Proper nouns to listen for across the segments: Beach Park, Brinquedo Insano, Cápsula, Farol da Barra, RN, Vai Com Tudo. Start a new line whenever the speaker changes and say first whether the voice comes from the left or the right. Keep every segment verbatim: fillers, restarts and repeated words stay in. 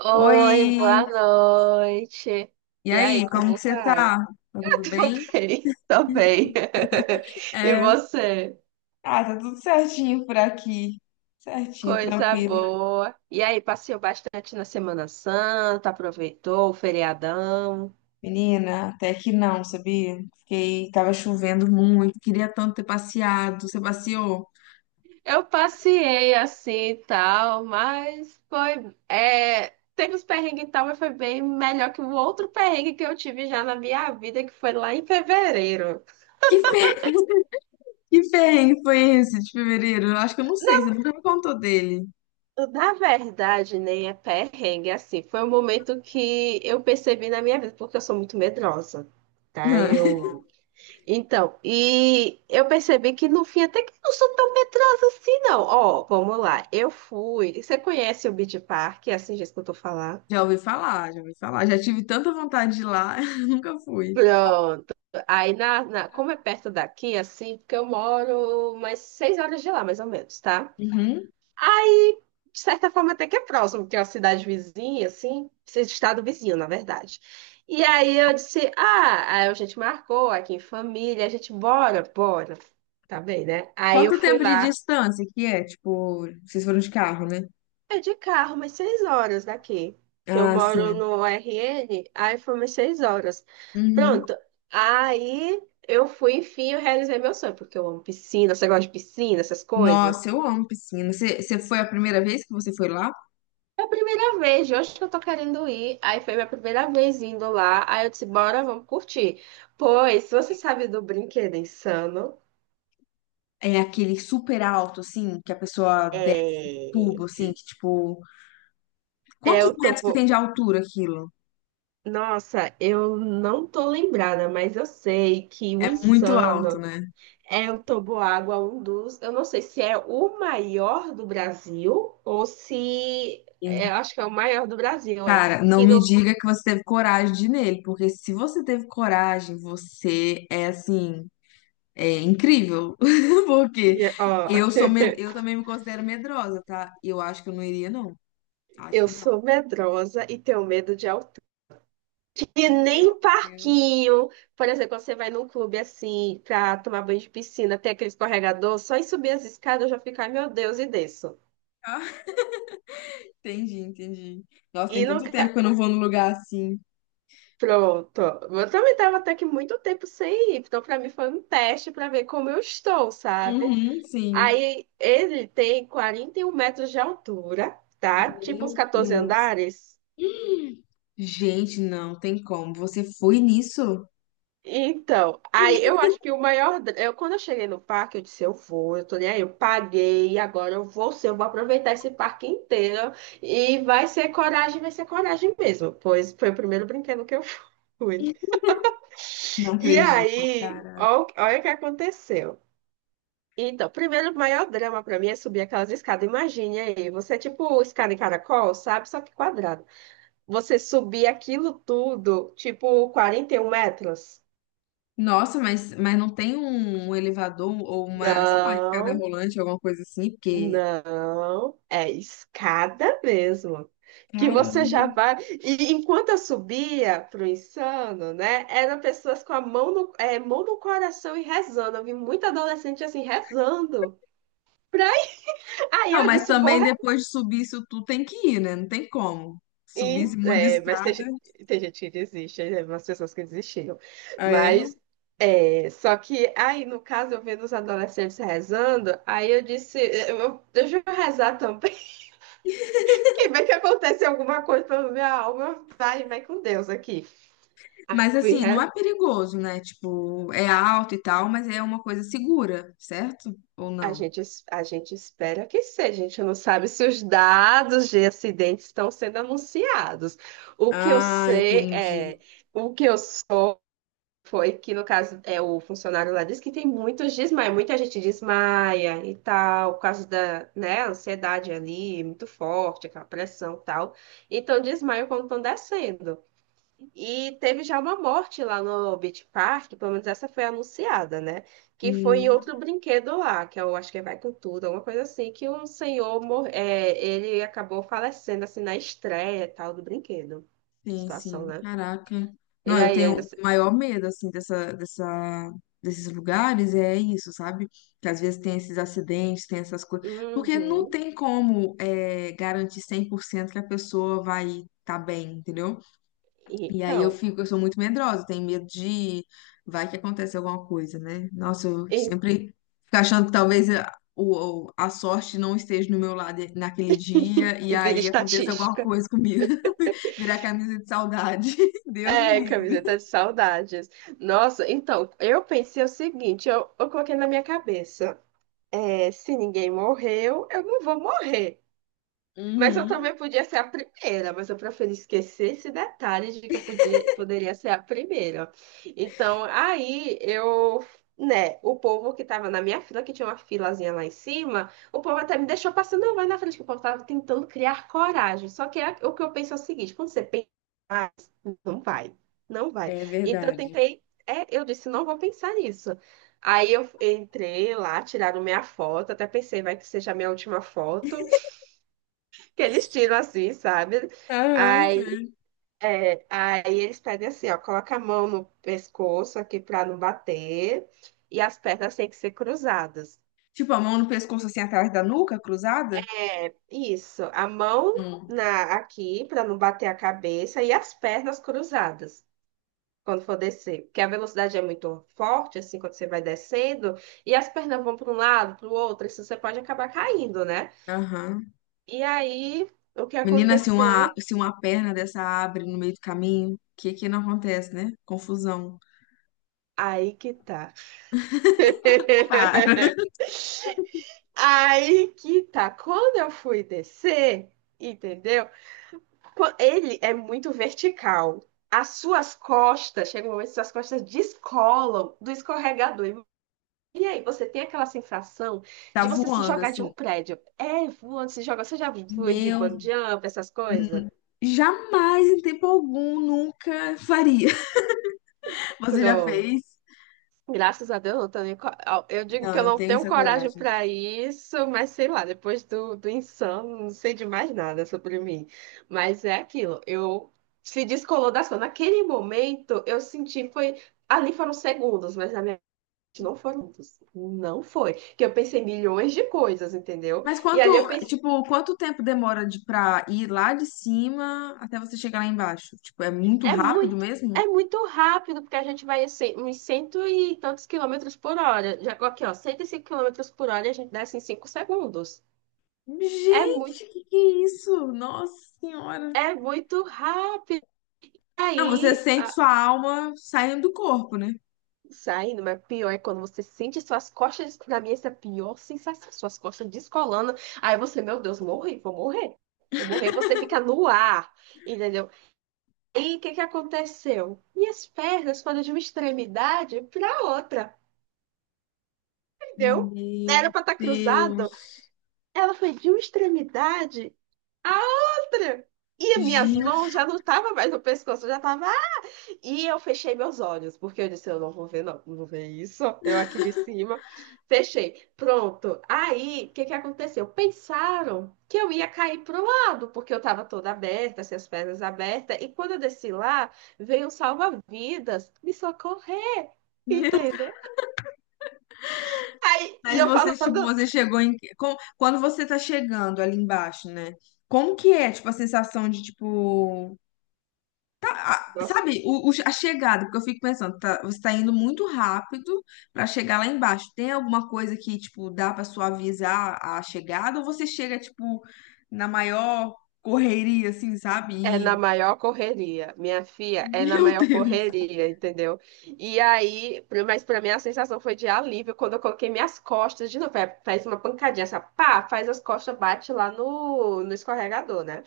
right: Oi,
left: Oi,
right: boa noite.
left: e
right: E aí,
left: aí, como que
right: como
left: você tá?
right: vai?
left: Tá tudo
right: Tô
left: bem?
right: bem, tô bem. E
left: É,
right: você?
left: Ah, tá tudo certinho por aqui. Certinho,
right: Coisa
left: tranquilo.
right: boa. E aí, passeou bastante na Semana Santa, aproveitou o feriadão?
left: Menina, até que não, sabia? Fiquei, tava chovendo muito, queria tanto ter passeado. Você passeou?
right: Eu passei assim e tal, mas foi. É, teve os perrengues e tal, mas foi bem melhor que o outro perrengue que eu tive já na minha vida, que foi lá em fevereiro.
left: Que fer... que perrengue foi esse de fevereiro? Eu acho que eu não sei, você nunca me contou dele.
right: Na verdade, nem é perrengue, assim, foi um momento que eu percebi na minha vida, porque eu sou muito medrosa, tá? Eu... Então, e eu percebi que no fim até que eu não sou tão medrosa assim, não. Ó, vamos lá, eu fui, você conhece o Beach Park, é assim, já escutou falar?
left: Já ouvi falar, já ouvi falar. Já tive tanta vontade de ir lá, nunca fui.
right: Pronto. Aí, na, na- como é perto daqui, assim, porque eu moro umas seis horas de lá, mais ou menos, tá?
left: Uhum.
right: De certa forma, até que é próximo, porque é uma cidade vizinha, assim, esse estado vizinho, na verdade. E aí eu disse, ah, aí a gente marcou aqui em família, a gente, bora, bora. Tá bem, né? Aí eu
left: Quanto
right: fui
left: tempo de
right: lá,
left: distância que é? Tipo, vocês foram de carro, né?
right: é de carro, umas seis horas daqui, que eu
left: Ah,
right: moro
left: sim.
right: no R N, aí foi umas seis horas.
left: Uhum.
right: Pronto, aí eu fui, enfim, eu realizei meu sonho, porque eu amo piscina, você gosta de piscina, essas coisas?
left: Nossa, eu amo piscina. Você, você foi a primeira vez que você foi lá?
right: É a primeira vez, de hoje que eu tô querendo ir. Aí foi minha primeira vez indo lá. Aí eu disse, bora, vamos curtir. Pois, se você sabe do Brinquedo Insano,
left: É aquele super alto, assim, que a pessoa desce o tubo,
right: é...
left: assim, que tipo.
right: é
left: Quantos
right: o
left: metros que
right: topo...
left: tem de altura aquilo?
right: Nossa, eu não tô lembrada, mas eu sei que o
left: É muito alto,
right: Insano
left: né?
right: é o toboágua, um dos... Eu não sei se é o maior do Brasil ou se... é,
left: Sim.
right: eu acho que é o maior do Brasil, é.
left: Cara, não
right: Que
left: me
right: no...
left: diga que você teve coragem de ir nele, porque se você teve coragem, você é assim. É incrível, porque
right: Ó,
left: eu sou med... eu também me considero medrosa, tá? Eu acho que eu não iria, não. Acho
right: eu
left: que não.
right: sou medrosa e tenho medo de altura. E
left: Meu
right: nem
left: Deus.
right: parquinho. Por exemplo, quando você vai num clube assim, pra tomar banho de piscina, tem aquele escorregador, só em subir as escadas eu já fico, ai meu Deus, e desço.
left: Entendi, entendi. Nossa,
right: E
left: tem tanto tempo
right: nunca.
left: que eu não vou num lugar assim.
right: Pronto. Eu também tava até que muito tempo sem ir, então pra mim foi um teste pra ver como eu estou, sabe?
left: Uhum, sim.
right: Aí ele tem quarenta e um metros de altura, tá? Tipo uns
left: Meu
right: catorze
left: Deus.
right: andares.
left: Hum. Gente, não tem como. Você foi nisso?
right: Então, aí eu acho que o maior. dra- eu, quando eu cheguei no parque, eu disse: eu vou, eu tô nem aí, eu paguei, agora eu vou ser, eu vou aproveitar esse parque inteiro e vai ser coragem, vai ser coragem mesmo, pois foi o primeiro brinquedo que eu fui.
left: Não
right: E
left: acredito,
right: aí,
left: cara.
right: ó o- olha o que aconteceu. Então, primeiro, o maior drama pra mim é subir aquelas escadas. Imagine aí, você é tipo escada em caracol, sabe? Só que quadrado. Você subir aquilo tudo, tipo quarenta e um metros.
left: Nossa, mas, mas não tem um, um elevador ou uma, sei lá, escada
right: Não.
left: rolante, alguma coisa assim, porque.
right: Não, é escada mesmo. Que você já
left: Caramba.
right: vai. E enquanto eu subia pro insano, né? Eram pessoas com a mão no, é, mão no coração e rezando. Eu vi muita adolescente assim rezando. Pra... Aí
left: Não,
right: eu
left: mas
right: disse, vou.
left: também
right: Re-
left: depois de subir isso tudo tem que ir, né? Não tem como. Subir
right: E,
left: esse monte de
right: é, mas tem,
left: escada.
right: ge- tem gente que desiste, né? Umas pessoas que desistiram.
left: Ah, é?
right: Mas. É, só que aí, no caso, eu vendo os adolescentes rezando, aí eu disse, eu, eu- deixa eu rezar também. Que bem que acontece alguma coisa pela minha alma, vai, vai com Deus aqui. Aí eu
left: Mas
right: fui,
left: assim, não
right: re-
left: é perigoso, né? Tipo, é alto e tal, mas é uma coisa segura, certo? Ou
right: a
left: não?
right: gente, es- a gente espera que seja, a gente não sabe se os dados de acidentes estão sendo anunciados. O que eu
left: Ah,
right: sei
left: entendi.
right: é, o que eu sei foi que, no caso, é o funcionário lá disse que tem muitos desmaios, muita gente desmaia e tal, por causa da, né, ansiedade ali, muito forte, aquela pressão e tal. Então, desmaio quando estão descendo. E teve já uma morte lá no Beach Park, pelo menos essa foi anunciada, né? Que foi em
left: Hum,
right: outro brinquedo lá, que eu acho que é Vai Com Tudo, alguma coisa assim, que um senhor, mor é, ele acabou falecendo, assim, na estreia e tal do brinquedo.
left: sim,
right: Situação,
left: sim.
right: né?
left: Caraca. Não,
right: E
left: eu
right: aí ainda...
left: tenho o
right: se-
left: maior medo, assim, dessa, dessa, desses lugares, é isso, sabe? Que às vezes tem esses acidentes, tem essas coisas. Porque não
right: Uhum.
left: tem como, é, garantir cem por cento que a pessoa vai estar bem, entendeu? E aí eu
right: Então...
left: fico, eu sou muito medrosa, tenho medo de vai que acontece alguma coisa, né? Nossa, eu
right: E,
left: sempre fico achando que talvez a, o- o- a sorte não esteja no meu lado naquele dia e
right: e vida
left: aí aconteça alguma
right: estatística.
left: coisa comigo. Virar camisa de saudade. Deus me
right: É,
left: livre.
right: camiseta de saudades. Nossa, então, eu pensei o seguinte, eu, eu coloquei na minha cabeça, é, se ninguém morreu, eu não vou morrer. Mas eu
left: Uhum,
right: também podia ser a primeira, mas eu preferi esquecer esse detalhe de que eu podia, poderia ser a primeira. Então, aí eu, né, o povo que tava na minha fila, que tinha uma filazinha lá em cima, o povo até me deixou passando, não, vai na frente, que o povo tava tentando criar coragem. Só que é o que eu penso é o seguinte, quando você pensa, mais, não vai, não vai.
left: é
right: Então eu
left: verdade.
right: tentei, é, eu disse, não vou pensar nisso. Aí eu entrei lá, tiraram minha foto, até pensei, vai que seja a minha última foto que eles tiram assim, sabe?
left: Aham,
right: Aí,
left: sim.
right: é, aí eles pedem assim, ó, coloca a mão no pescoço aqui pra não bater e as pernas têm que ser cruzadas.
left: Tipo, a mão no pescoço assim atrás da nuca, cruzada?
right: Isso, a mão
left: Hum,
right: na aqui pra não bater a cabeça e as pernas cruzadas quando for descer, porque a velocidade é muito forte assim quando você vai descendo e as pernas vão para um lado, para o outro, isso você pode acabar caindo, né?
left: Aham.
right: E aí, o que
left: Menina, se uma,
right: aconteceu?
left: se uma perna dessa abre no meio do caminho, o que que não acontece, né? Confusão.
right: Aí que tá.
left: Para.
right: Aí que tá, quando eu fui descer, entendeu? Qu- Ele é muito vertical. As suas costas, chega um momento que suas costas descolam do escorregador. E aí você tem aquela sensação
left: Tá
right: de você se
left: voando,
right: jogar de um
left: assim.
right: prédio. É, voando, se joga. Você já foi de
left: Meu,
right: bungee jump, essas coisas?
left: hum, jamais em tempo algum, nunca faria. Você já
right: Pronto.
left: fez?
right: Graças a Deus, eu não tô nem co- eu digo que
left: Não,
right: eu
left: eu não
right: não
left: tenho
right: tenho
left: essa
right: coragem
left: coragem.
right: para isso, mas sei lá, depois do, do insano, não sei de mais nada sobre mim. Mas é aquilo, eu se descolou da ação. Naquele momento, eu senti, foi, ali foram segundos, mas na minha mente não foram minutos. Não foi. Que eu pensei milhões de coisas, entendeu?
left: Mas
right: E
left: quanto,
right: ali eu pensei,
left: tipo, quanto tempo demora de pra ir lá de cima até você chegar lá embaixo? Tipo, é muito
right: é
left: rápido
right: muito.
left: mesmo?
right: É muito rápido, porque a gente vai a uns cento e tantos quilômetros por hora. Já aqui, ó, cento e cinco quilômetros por hora, e a gente desce em cinco segundos. É muito,
left: Gente, que que é isso? Nossa Senhora.
right: é muito rápido.
left: Não, você
right: Aí,
left: sente
right: a,
left: sua alma saindo do corpo, né?
right: saindo, mas pior é quando você sente suas costas, na minha, essa é a pior sensação, suas costas descolando. Aí você, meu Deus, morri, vou morrer. Vou morrer, você fica no ar, entendeu? E o que que aconteceu? Minhas pernas foram de uma extremidade para outra, entendeu?
left: Meu
right: Era para estar
left: Deus.
right: cruzado, ela foi de uma extremidade à outra. E as minhas mãos
left: Gente.
right: já não estavam mais no pescoço, já estavam. E eu fechei meus olhos, porque eu disse, eu não vou ver, não, não vou ver isso, eu aqui de cima. Fechei. Pronto. Aí, o que que aconteceu? Pensaram que eu ia cair pro lado, porque eu estava toda aberta, assim, as pernas abertas. E quando eu desci lá, veio um salva-vidas me socorrer, entendeu? Aí, e
left: Mas
right: eu
left: você, tipo,
right: falando,
left: você chegou em. Com- Quando você tá chegando ali embaixo, né? Como que é, tipo, a sensação de, tipo.
right: nossa,
left: Sabe, o, o- a chegada, porque eu fico pensando, tá, você tá indo muito rápido pra chegar lá embaixo. Tem alguma coisa que, tipo, dá pra suavizar a chegada? Ou você chega, tipo, na maior correria, assim, sabe?
right: é na
left: E-
right: maior correria, minha filha, é na
left: Meu
right: maior
left: Deus!
right: correria, entendeu? E aí, pra- mas pra mim a sensação foi de alívio quando eu coloquei minhas costas de novo. É, faz uma pancadinha, essa pá, faz as costas, bate lá no, no escorregador, né?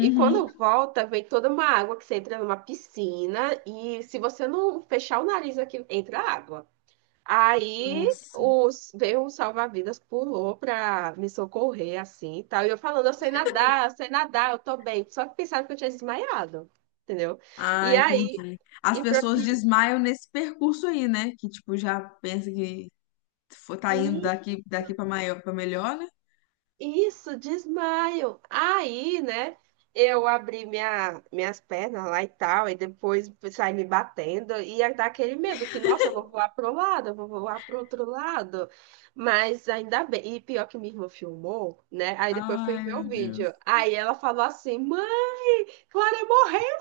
right: E quando volta, vem toda uma água que você entra numa piscina e se você não fechar o nariz aqui, entra água. Aí
left: Nossa.
right: os, veio um salva-vidas, pulou pra me socorrer, assim, e tal. E eu falando, eu sei nadar, eu sei nadar, eu tô bem. Só que pensaram que eu tinha desmaiado, entendeu?
left: Ah,
right: E aí,
left: entendi. As
right: e pra...
left: pessoas desmaiam nesse percurso aí, né? Que, tipo, já pensa que Fo- tá indo daqui, daqui pra maior, pra melhor, né?
right: Isso, desmaio. Aí, né, eu abri minha, minhas pernas lá e tal, e depois saí me batendo, e aí dá aquele medo que, nossa, eu vou voar pro lado, eu vou voar pro outro lado. Mas ainda bem, e pior que minha irmã filmou, né, aí depois eu fui
left: Ai,
right: ver o
left: meu Deus.
right: vídeo. Aí ela falou assim, mãe, Clara morreu.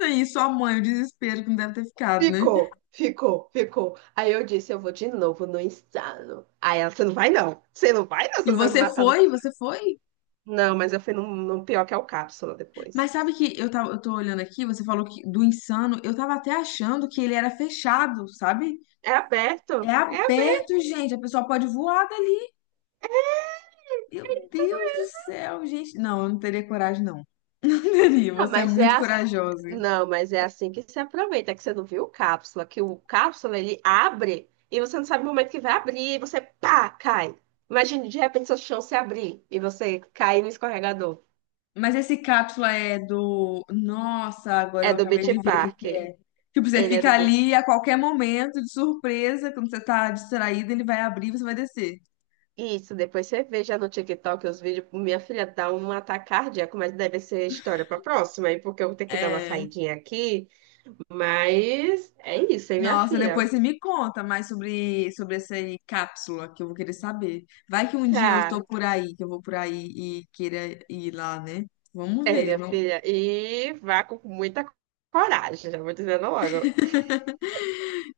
left: E sua mãe, o desespero que não deve ter ficado, né?
right: Ficou, ficou, ficou. Aí eu disse, eu vou de novo no insano. Aí ela, você não vai não, você não vai não, você
left: E
right: não vai me
left: você
right: matar no.
left: foi, você foi?
right: Não, mas eu fui num, num pior que é o Cápsula depois.
left: Mas sabe que eu tava, eu tô olhando aqui, você falou que do Insano, eu tava até achando que ele era fechado, sabe?
right: É
left: É
right: aberto? É aberto.
left: aberto, gente, a pessoa pode voar dali.
right: É.
left: Meu Deus do céu, gente. Não, eu não teria coragem, não. Não teria,
right: Ah,
left: você é
right: mas é
left: muito
right: assim.
left: corajosa.
right: Não, mas é assim que se aproveita, que você não viu o cápsula, que o cápsula ele abre e você não sabe o momento que vai abrir e você pá, cai. Imagina, de repente seu chão se abrir e você cair no escorregador.
left: Mas esse cápsula é do. Nossa, agora
right: É
left: eu
right: do
left: acabei
right: Beach
left: de ver o que
right: Park.
left: que é. Tipo, você
right: Ele é
left: fica
right: do Beach...
left: ali e a qualquer momento, de surpresa, quando você tá distraído, ele vai abrir e você vai descer.
right: Isso, depois você veja no TikTok os vídeos. Minha filha dá um ataque cardíaco, mas deve ser história pra próxima, aí porque eu vou ter que dar uma
left: É.
right: saidinha aqui. Mas é isso, hein, minha
left: Nossa,
right: filha?
left: depois você me conta mais sobre, sobre essa aí cápsula, que eu vou querer saber. Vai que um dia eu
right: Tá.
left: tô por aí, que eu vou por aí e queira ir lá, né? Vamos
right: É,
left: ver.
right: minha
left: Não,
right: filha. E vá com muita coragem, já vou dizendo logo.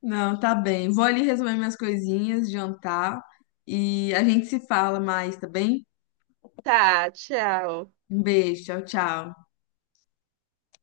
left: não tá bem. Vou ali resolver minhas coisinhas, jantar e a gente se fala mais, tá bem?
right: Tá, tchau.
left: Um beijo, tchau, tchau.